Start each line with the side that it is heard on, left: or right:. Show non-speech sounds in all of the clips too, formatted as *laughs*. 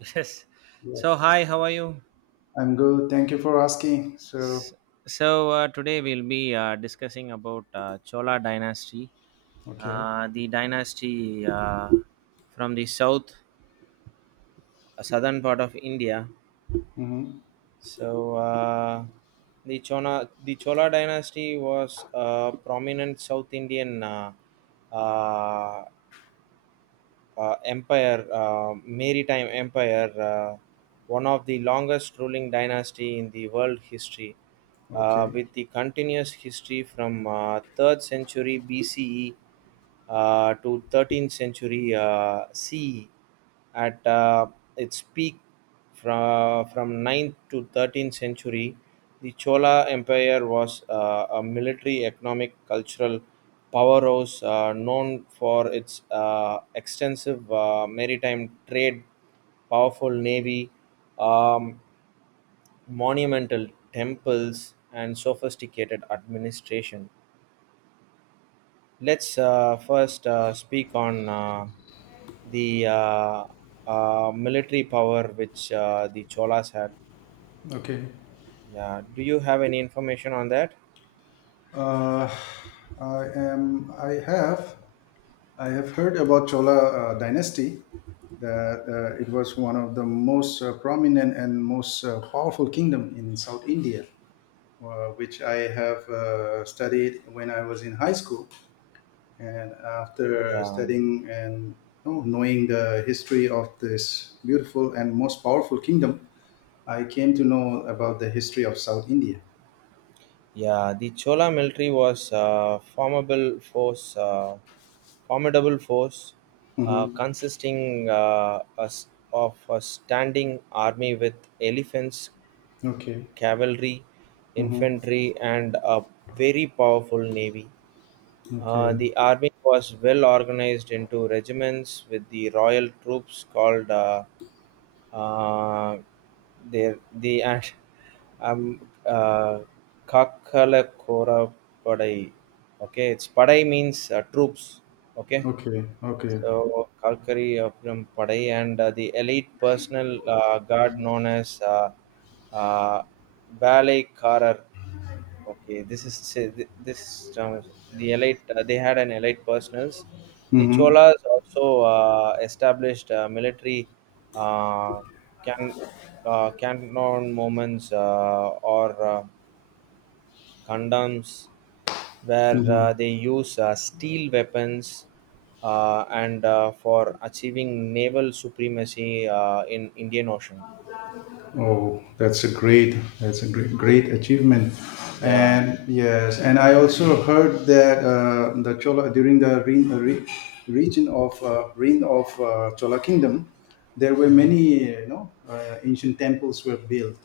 right: *laughs* Yes. So,
left: Yes.
right: hi, how are you?
left: I'm good. Thank you for asking. So,
right: S- So, today we'll be discussing about Chola dynasty,
left: okay.
right: the dynasty from the south, southern part of India.
left: Mm-hmm.
right: So, uh, the Chola dynasty was a prominent South Indian uh, empire, maritime empire, one of the longest ruling dynasty in the world history,
left: Okay.
right: with the continuous history from 3rd century BCE to 13th century CE. At its peak from ninth to 13th century, the chola empire was a military, economic, cultural powerhouse known for its extensive maritime trade, powerful navy, um, monumental temples and sophisticated administration. Let's first speak on the military power which the Cholas had.
left: Okay.
right: Yeah, do you have any information on that?
left: Uh, I am. I have. I have heard about Chola dynasty. That It was one of the most prominent and most powerful kingdom in South India, which I have studied when I was in high school. And after
right: Yeah,
left: studying and knowing the history of this beautiful and most powerful kingdom, I came to know about the history of South India.
right: yeah. The Chola military was a formidable force,
left: Mm-hmm.
right: consisting of a standing army with elephants,
left: Okay.
right: cavalry,
left: Mm-hmm.
right: infantry, and a very powerful navy.
left: Okay.
right: The army was well organized into regiments with the royal troops called uh, the and um uh, Kakalakora Padai. Okay, it's Padai means troops. Okay,
left: Okay. Okay.
right: so Kalkari Appuram Padai, and the elite personal guard known as uh, ballet carer. Okay, this term is the elite. They had an elite personals. The
left: Mm-hmm.
right: Cholas also established military uh, can cantonments or condoms where
left: Mm-hmm.
right: they use steel weapons, and for achieving naval supremacy in Indian Ocean.
left: Oh, that's a great, great achievement.
right: Yeah.
left: And yes, and I also heard that the Chola during the re, re, region of reign of Chola kingdom, there were
right: Mhm.
left: many, ancient temples were built.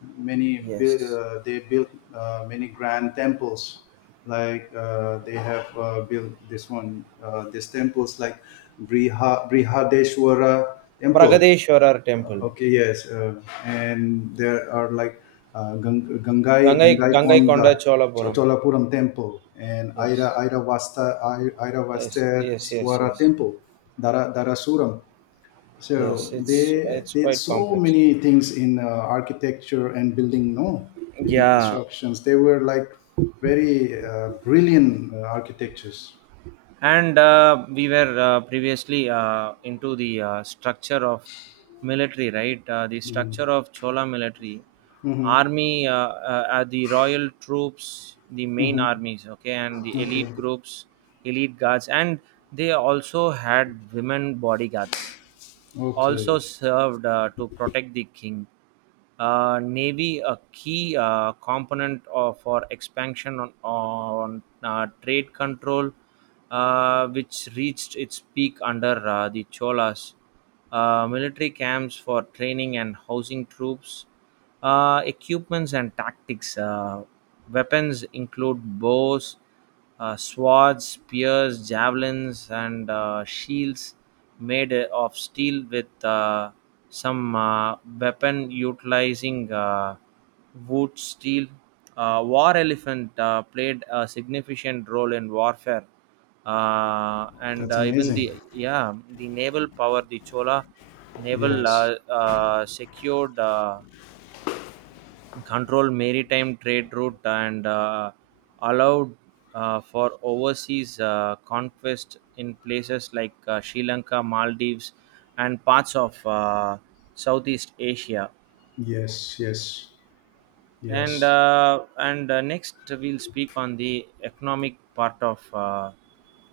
left: Many
right: Yes.
left: they built many grand temples. They have built this one, these temples like Brihadeshwara temple.
right: Pragadeshwarar temple.
left: Okay, yes, and there are like
right: Gangai
left: Gangai Konda,
right: Gangaikonda Cholapuram.
left: Cholapuram Temple, and
right: Yes. Yes. Yes. Yes.
left: Airavasteswara
right: Yes.
left: Temple, Darasuram.
right: Yes.
left: So
right: It's
left: they
right: it's
left: did
right: quite
left: so
right: complex.
left: many things in architecture and building, no building
right: Yeah.
left: constructions. They were like very brilliant architectures.
right: And we were previously into the structure of military, right? The
left: Mm-hmm.
right: structure of chola military
left: Mm-hmm.
right: army, the royal troops, the main armies, okay, and the elite
left: Okay.
right: groups, elite guards, and they also had women bodyguards, also
left: Okay.
right: served to protect the king. Navy, a key component of, for expansion on trade control, which reached its peak under the Cholas. Military camps for training and housing troops, equipments and tactics. Weapons include bows, swords, spears, javelins, and shields made of steel with some weapon utilizing wood steel. War elephant played a significant role in warfare, and
left: That's
right: even
left: amazing.
right: the yeah the naval power, the Chola naval
left: Yes.
right: secured. Control maritime trade route and allowed for overseas conquest in places like Sri Lanka, Maldives, and parts of Southeast Asia.
left: Yes, yes,
right: And
left: yes.
right: uh, and uh, next we'll speak on the economic part of uh,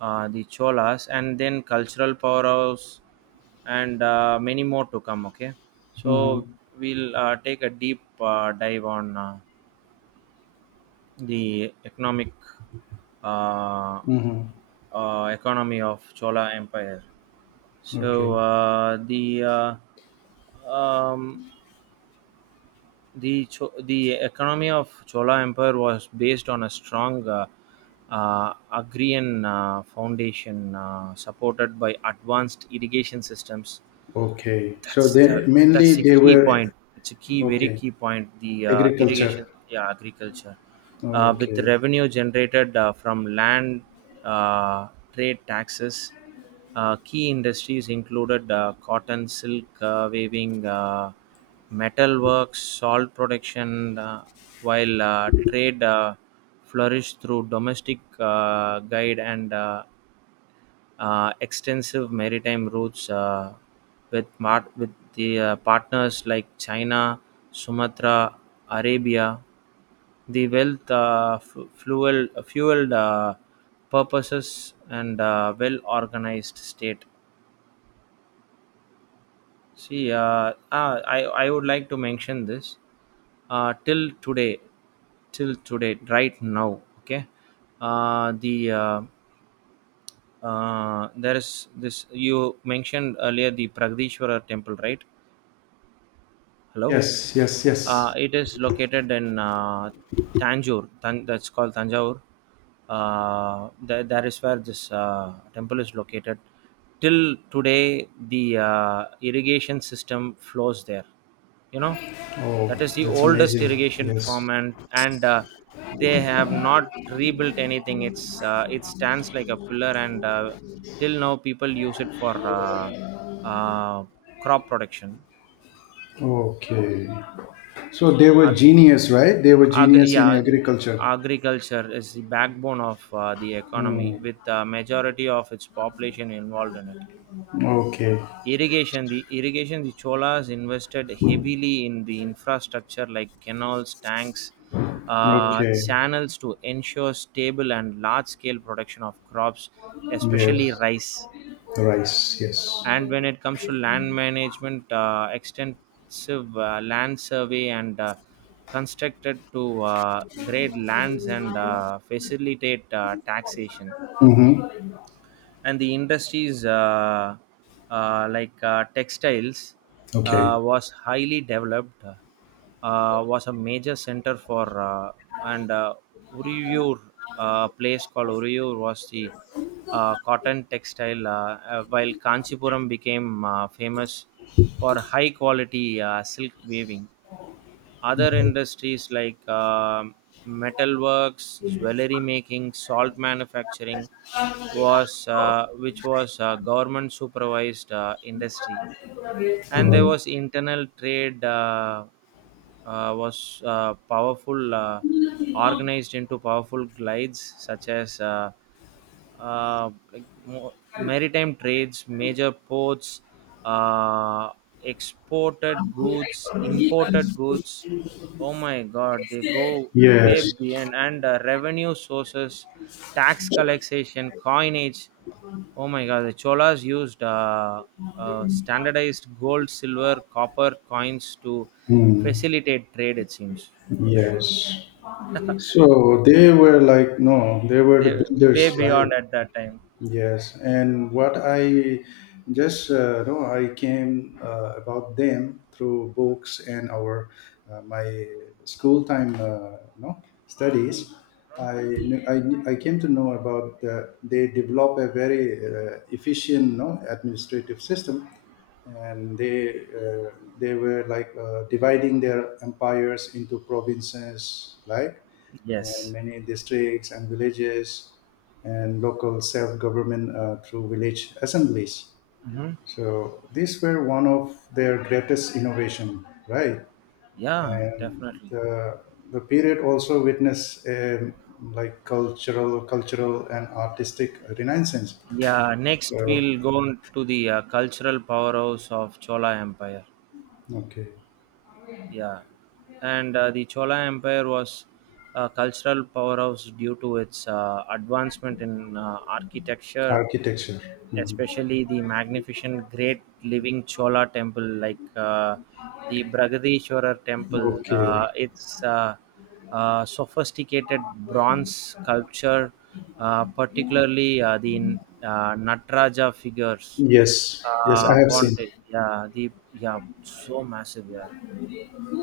right: uh, the Cholas, and then cultural powerhouse, and many more to come. Okay,
left: Mm-hmm.
right: so we'll take a deep dive on the economic uh,
left: Mm-hmm.
right: economy of Chola Empire. So
left: Okay.
right: the economy of Chola Empire was based on a strong agrarian foundation supported by advanced irrigation systems.
left: Okay. So
right: that's the
left: they mainly
right: that's a
left: they
right: key
left: were
right: point. It's a key, very
left: okay.
right: key point, the
left: Agriculture.
right: irrigation, yeah, agriculture, with
left: Okay.
right: revenue generated from land, trade taxes. Key industries included cotton, silk weaving, metal works, salt production, while trade flourished through domestic guide, and extensive maritime routes with the partners like China, Sumatra, Arabia. The wealth fueled purposes and well organized state. See, I would like to mention this uh, till today, till today, right now. Okay, uh, the uh, there is this, you mentioned earlier the pragadishwara temple, right? Hello.
left: Yes, yes, yes.
right: It is located in Tanjore. That's called Tanjore. That is where this temple is located. Till today, the irrigation system flows there. You know,
left: Oh,
right: that is the
left: that's
right: oldest
left: amazing.
right: irrigation
left: Yes.
right: farm, and they have not rebuilt anything. It stands like a pillar, and till now people use it for uh, crop production.
left: Okay. So they were
right: Ag-
left: genius, right? They were genius in
right: Yeah,
left: agriculture.
right: agriculture is the backbone of the economy,
left: Hmm.
right: with the majority of its population involved in it.
left: Okay.
right: Irrigation, the Cholas invested heavily in the infrastructure like canals, tanks,
left: Okay.
right: channels, to ensure stable and large-scale production of crops,
left: Yes.
right: especially rice.
left: Rice, yes.
right: And when it comes to land management, extensive land survey, and constructed to grade lands and facilitate taxation.
left: Mm-hmm.
right: And the industries like textiles
left: Okay.
right: was highly developed, was a major center for, and Uriyur, place called Uriyur, was the cotton textile, while Kanchipuram became famous for high quality silk weaving. Other
left: Mm.
right: industries like metalworks, jewelry making, salt manufacturing was which was a government supervised industry. And there
left: Mm.
right: was internal trade, was powerful, organized into powerful glides such as like maritime trades, major ports, uh, exported goods, imported goods. Oh my God, they go way
left: Yes.
right: beyond. And revenue sources, tax collection, coinage. Oh my God, the Cholas used standardized gold, silver, copper coins to
left: Mm.
right: facilitate trade. It seems. Oh
left: Yes.
right: shit!
left: So they were like, no, they were the
right: They way
left: builders, right?
right: beyond at that time.
left: Yes. And what I just no, I came about them through books and our my school time no
right: Mhm.
left: studies. I came to know about the, they develop a very efficient no administrative system and they were like dividing their empires into provinces like and
right: Yes.
left: many districts and villages and local self-government through village assemblies.
right: Hmm.
left: So these were one of their greatest innovation, right?
right: Yeah,
left: And
right: definitely.
left: the, the period also witnessed like cultural and artistic renaissance.
right: Yeah, next
left: So
right: we'll go on to the cultural powerhouse of Chola Empire.
left: okay.
right: Yeah, and the Chola Empire was a cultural powerhouse due to its advancement in architecture,
left: Architecture. Mhm.
right: especially the magnificent Great Living Chola Temple, like the Bragadishwarar Temple.
left: Okay.
right: Its Sophisticated bronze sculpture, particularly the Nataraja figures,
left: Yes. Yes, I have seen.
right: Ponte, yeah, the yeah, so massive, yeah.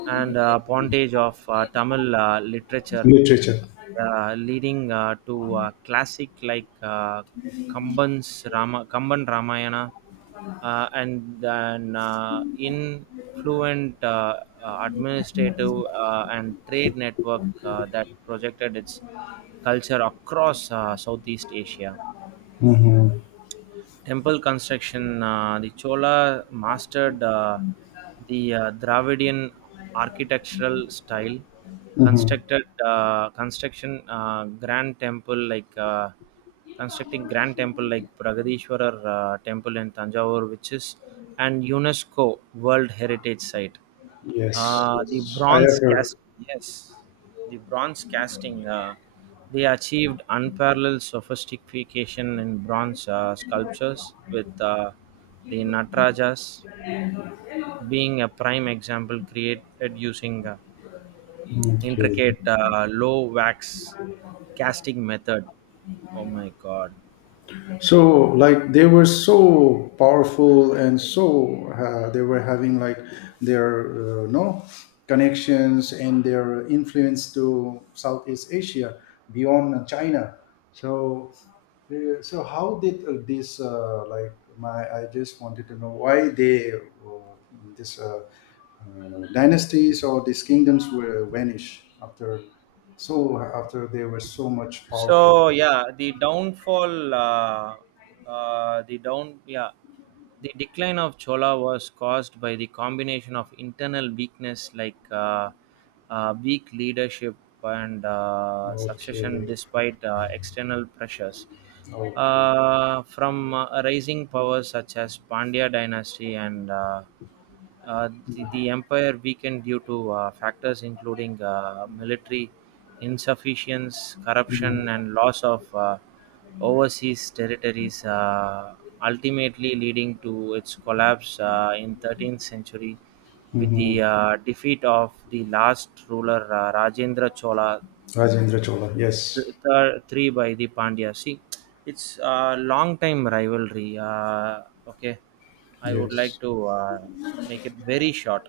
right: And pontage of Tamil literature,
left: Literature.
right: leading to classic like Kamban's Rama, Kamban Ramayana, and then influent administrative and trade network that projected its culture across Southeast Asia.
left: Mm-hmm.
right: Temple construction, the Chola mastered the Dravidian architectural style,
left: Mm-hmm.
right: constructed construction grand temple like constructing grand temple like Pragadishwarar temple in Tanjavur, which is an UNESCO World Heritage Site.
left: Yes,
right: Uh, the
left: yes, I have
right: bronze cast,
left: heard.
right: yes, the bronze casting. They achieved unparalleled sophistication in bronze sculptures, with the Natarajas being a prime example, created using
left: Okay.
right: intricate low wax casting method. Oh my god!
left: So, like, they were so powerful and so they were having like their no connections and their influence to Southeast Asia beyond China. So, so how did this like my? I just wanted to know why they this dynasties or these kingdoms were vanished after. So after they were so much powerful.
right: So yeah, the downfall, the down, yeah, the decline of Chola was caused by the combination of internal weakness like weak leadership and succession,
left: Okay,
right: despite external pressures
left: okay.
right: from rising powers such as Pandya dynasty. And the empire weakened due to factors including military insufficiency, corruption,
left: Mm-hmm.
right: and loss of overseas territories, ultimately leading to its collapse in 13th century, with
left: Hmm.
right: the defeat of the last ruler, Rajendra Chola
left: Rajendra Chola. Yes,
right: three, by the Pandya. See, it's a long time rivalry. Okay, I would
left: yes.
right: like to make it very short,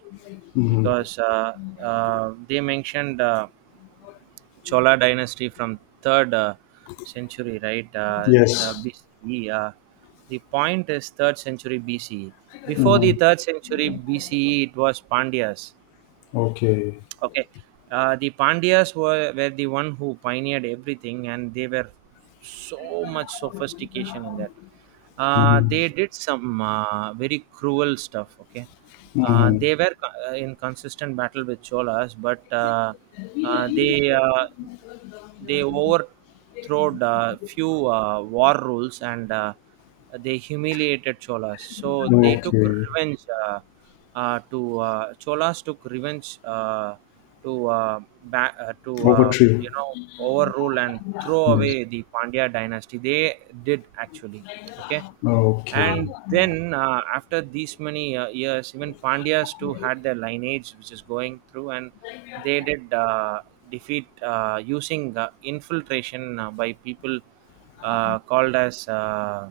left: Hmm.
right: because they mentioned Chola dynasty from third century, right?
left: Yes.
right: BCE. The point is third century BCE. Before the
left: Hmm.
right: third century BCE, it was Pandyas.
left: Okay.
right: Okay, the Pandyas were the one who pioneered everything, and they were so much sophistication in that. They
left: Hmm.
right: did some very cruel stuff. Okay,
left: Hmm.
right: they were in consistent battle with Cholas, but uh, they uh, they overthrowed a few war rules, and they humiliated Cholas. So they took
left: Okay.
right: revenge, uh, to Cholas took revenge to ba- to
left: Over to you.
right: you know, overrule and throw
left: Yes.
right: away the Pandya dynasty. They did, actually. Okay.
left: Okay.
right: And then after these many years, even pandyas too had their lineage which is going through, and they did defeat using infiltration by people called as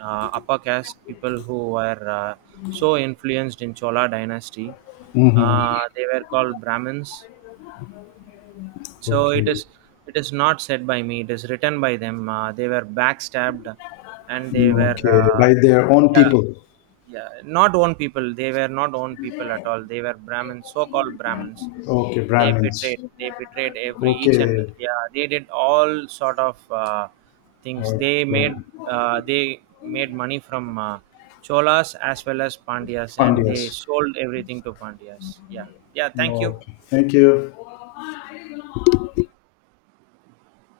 right: uh, upper caste people who were so influenced in chola dynasty.
left: Hmm.
right: They were called brahmins. So
left: Okay.
right: it is, it is not said by me, it is written by them. They were backstabbed, and they were
left: Okay. By their own
right: yeah.
left: people.
right: Yeah, not own people, they were not own people at all. They were brahmins, so called brahmins.
left: Okay,
right: they
left: Brahmins.
right: betrayed they betrayed every each, and
left: Okay.
right: yeah, they did all sort of things. They
left: Okay.
right: made they made money from cholas as well as pandyas, and they
left: Pandyas.
right: sold everything to pandyas. Yeah, yeah, thank you.
left: Okay. Thank you.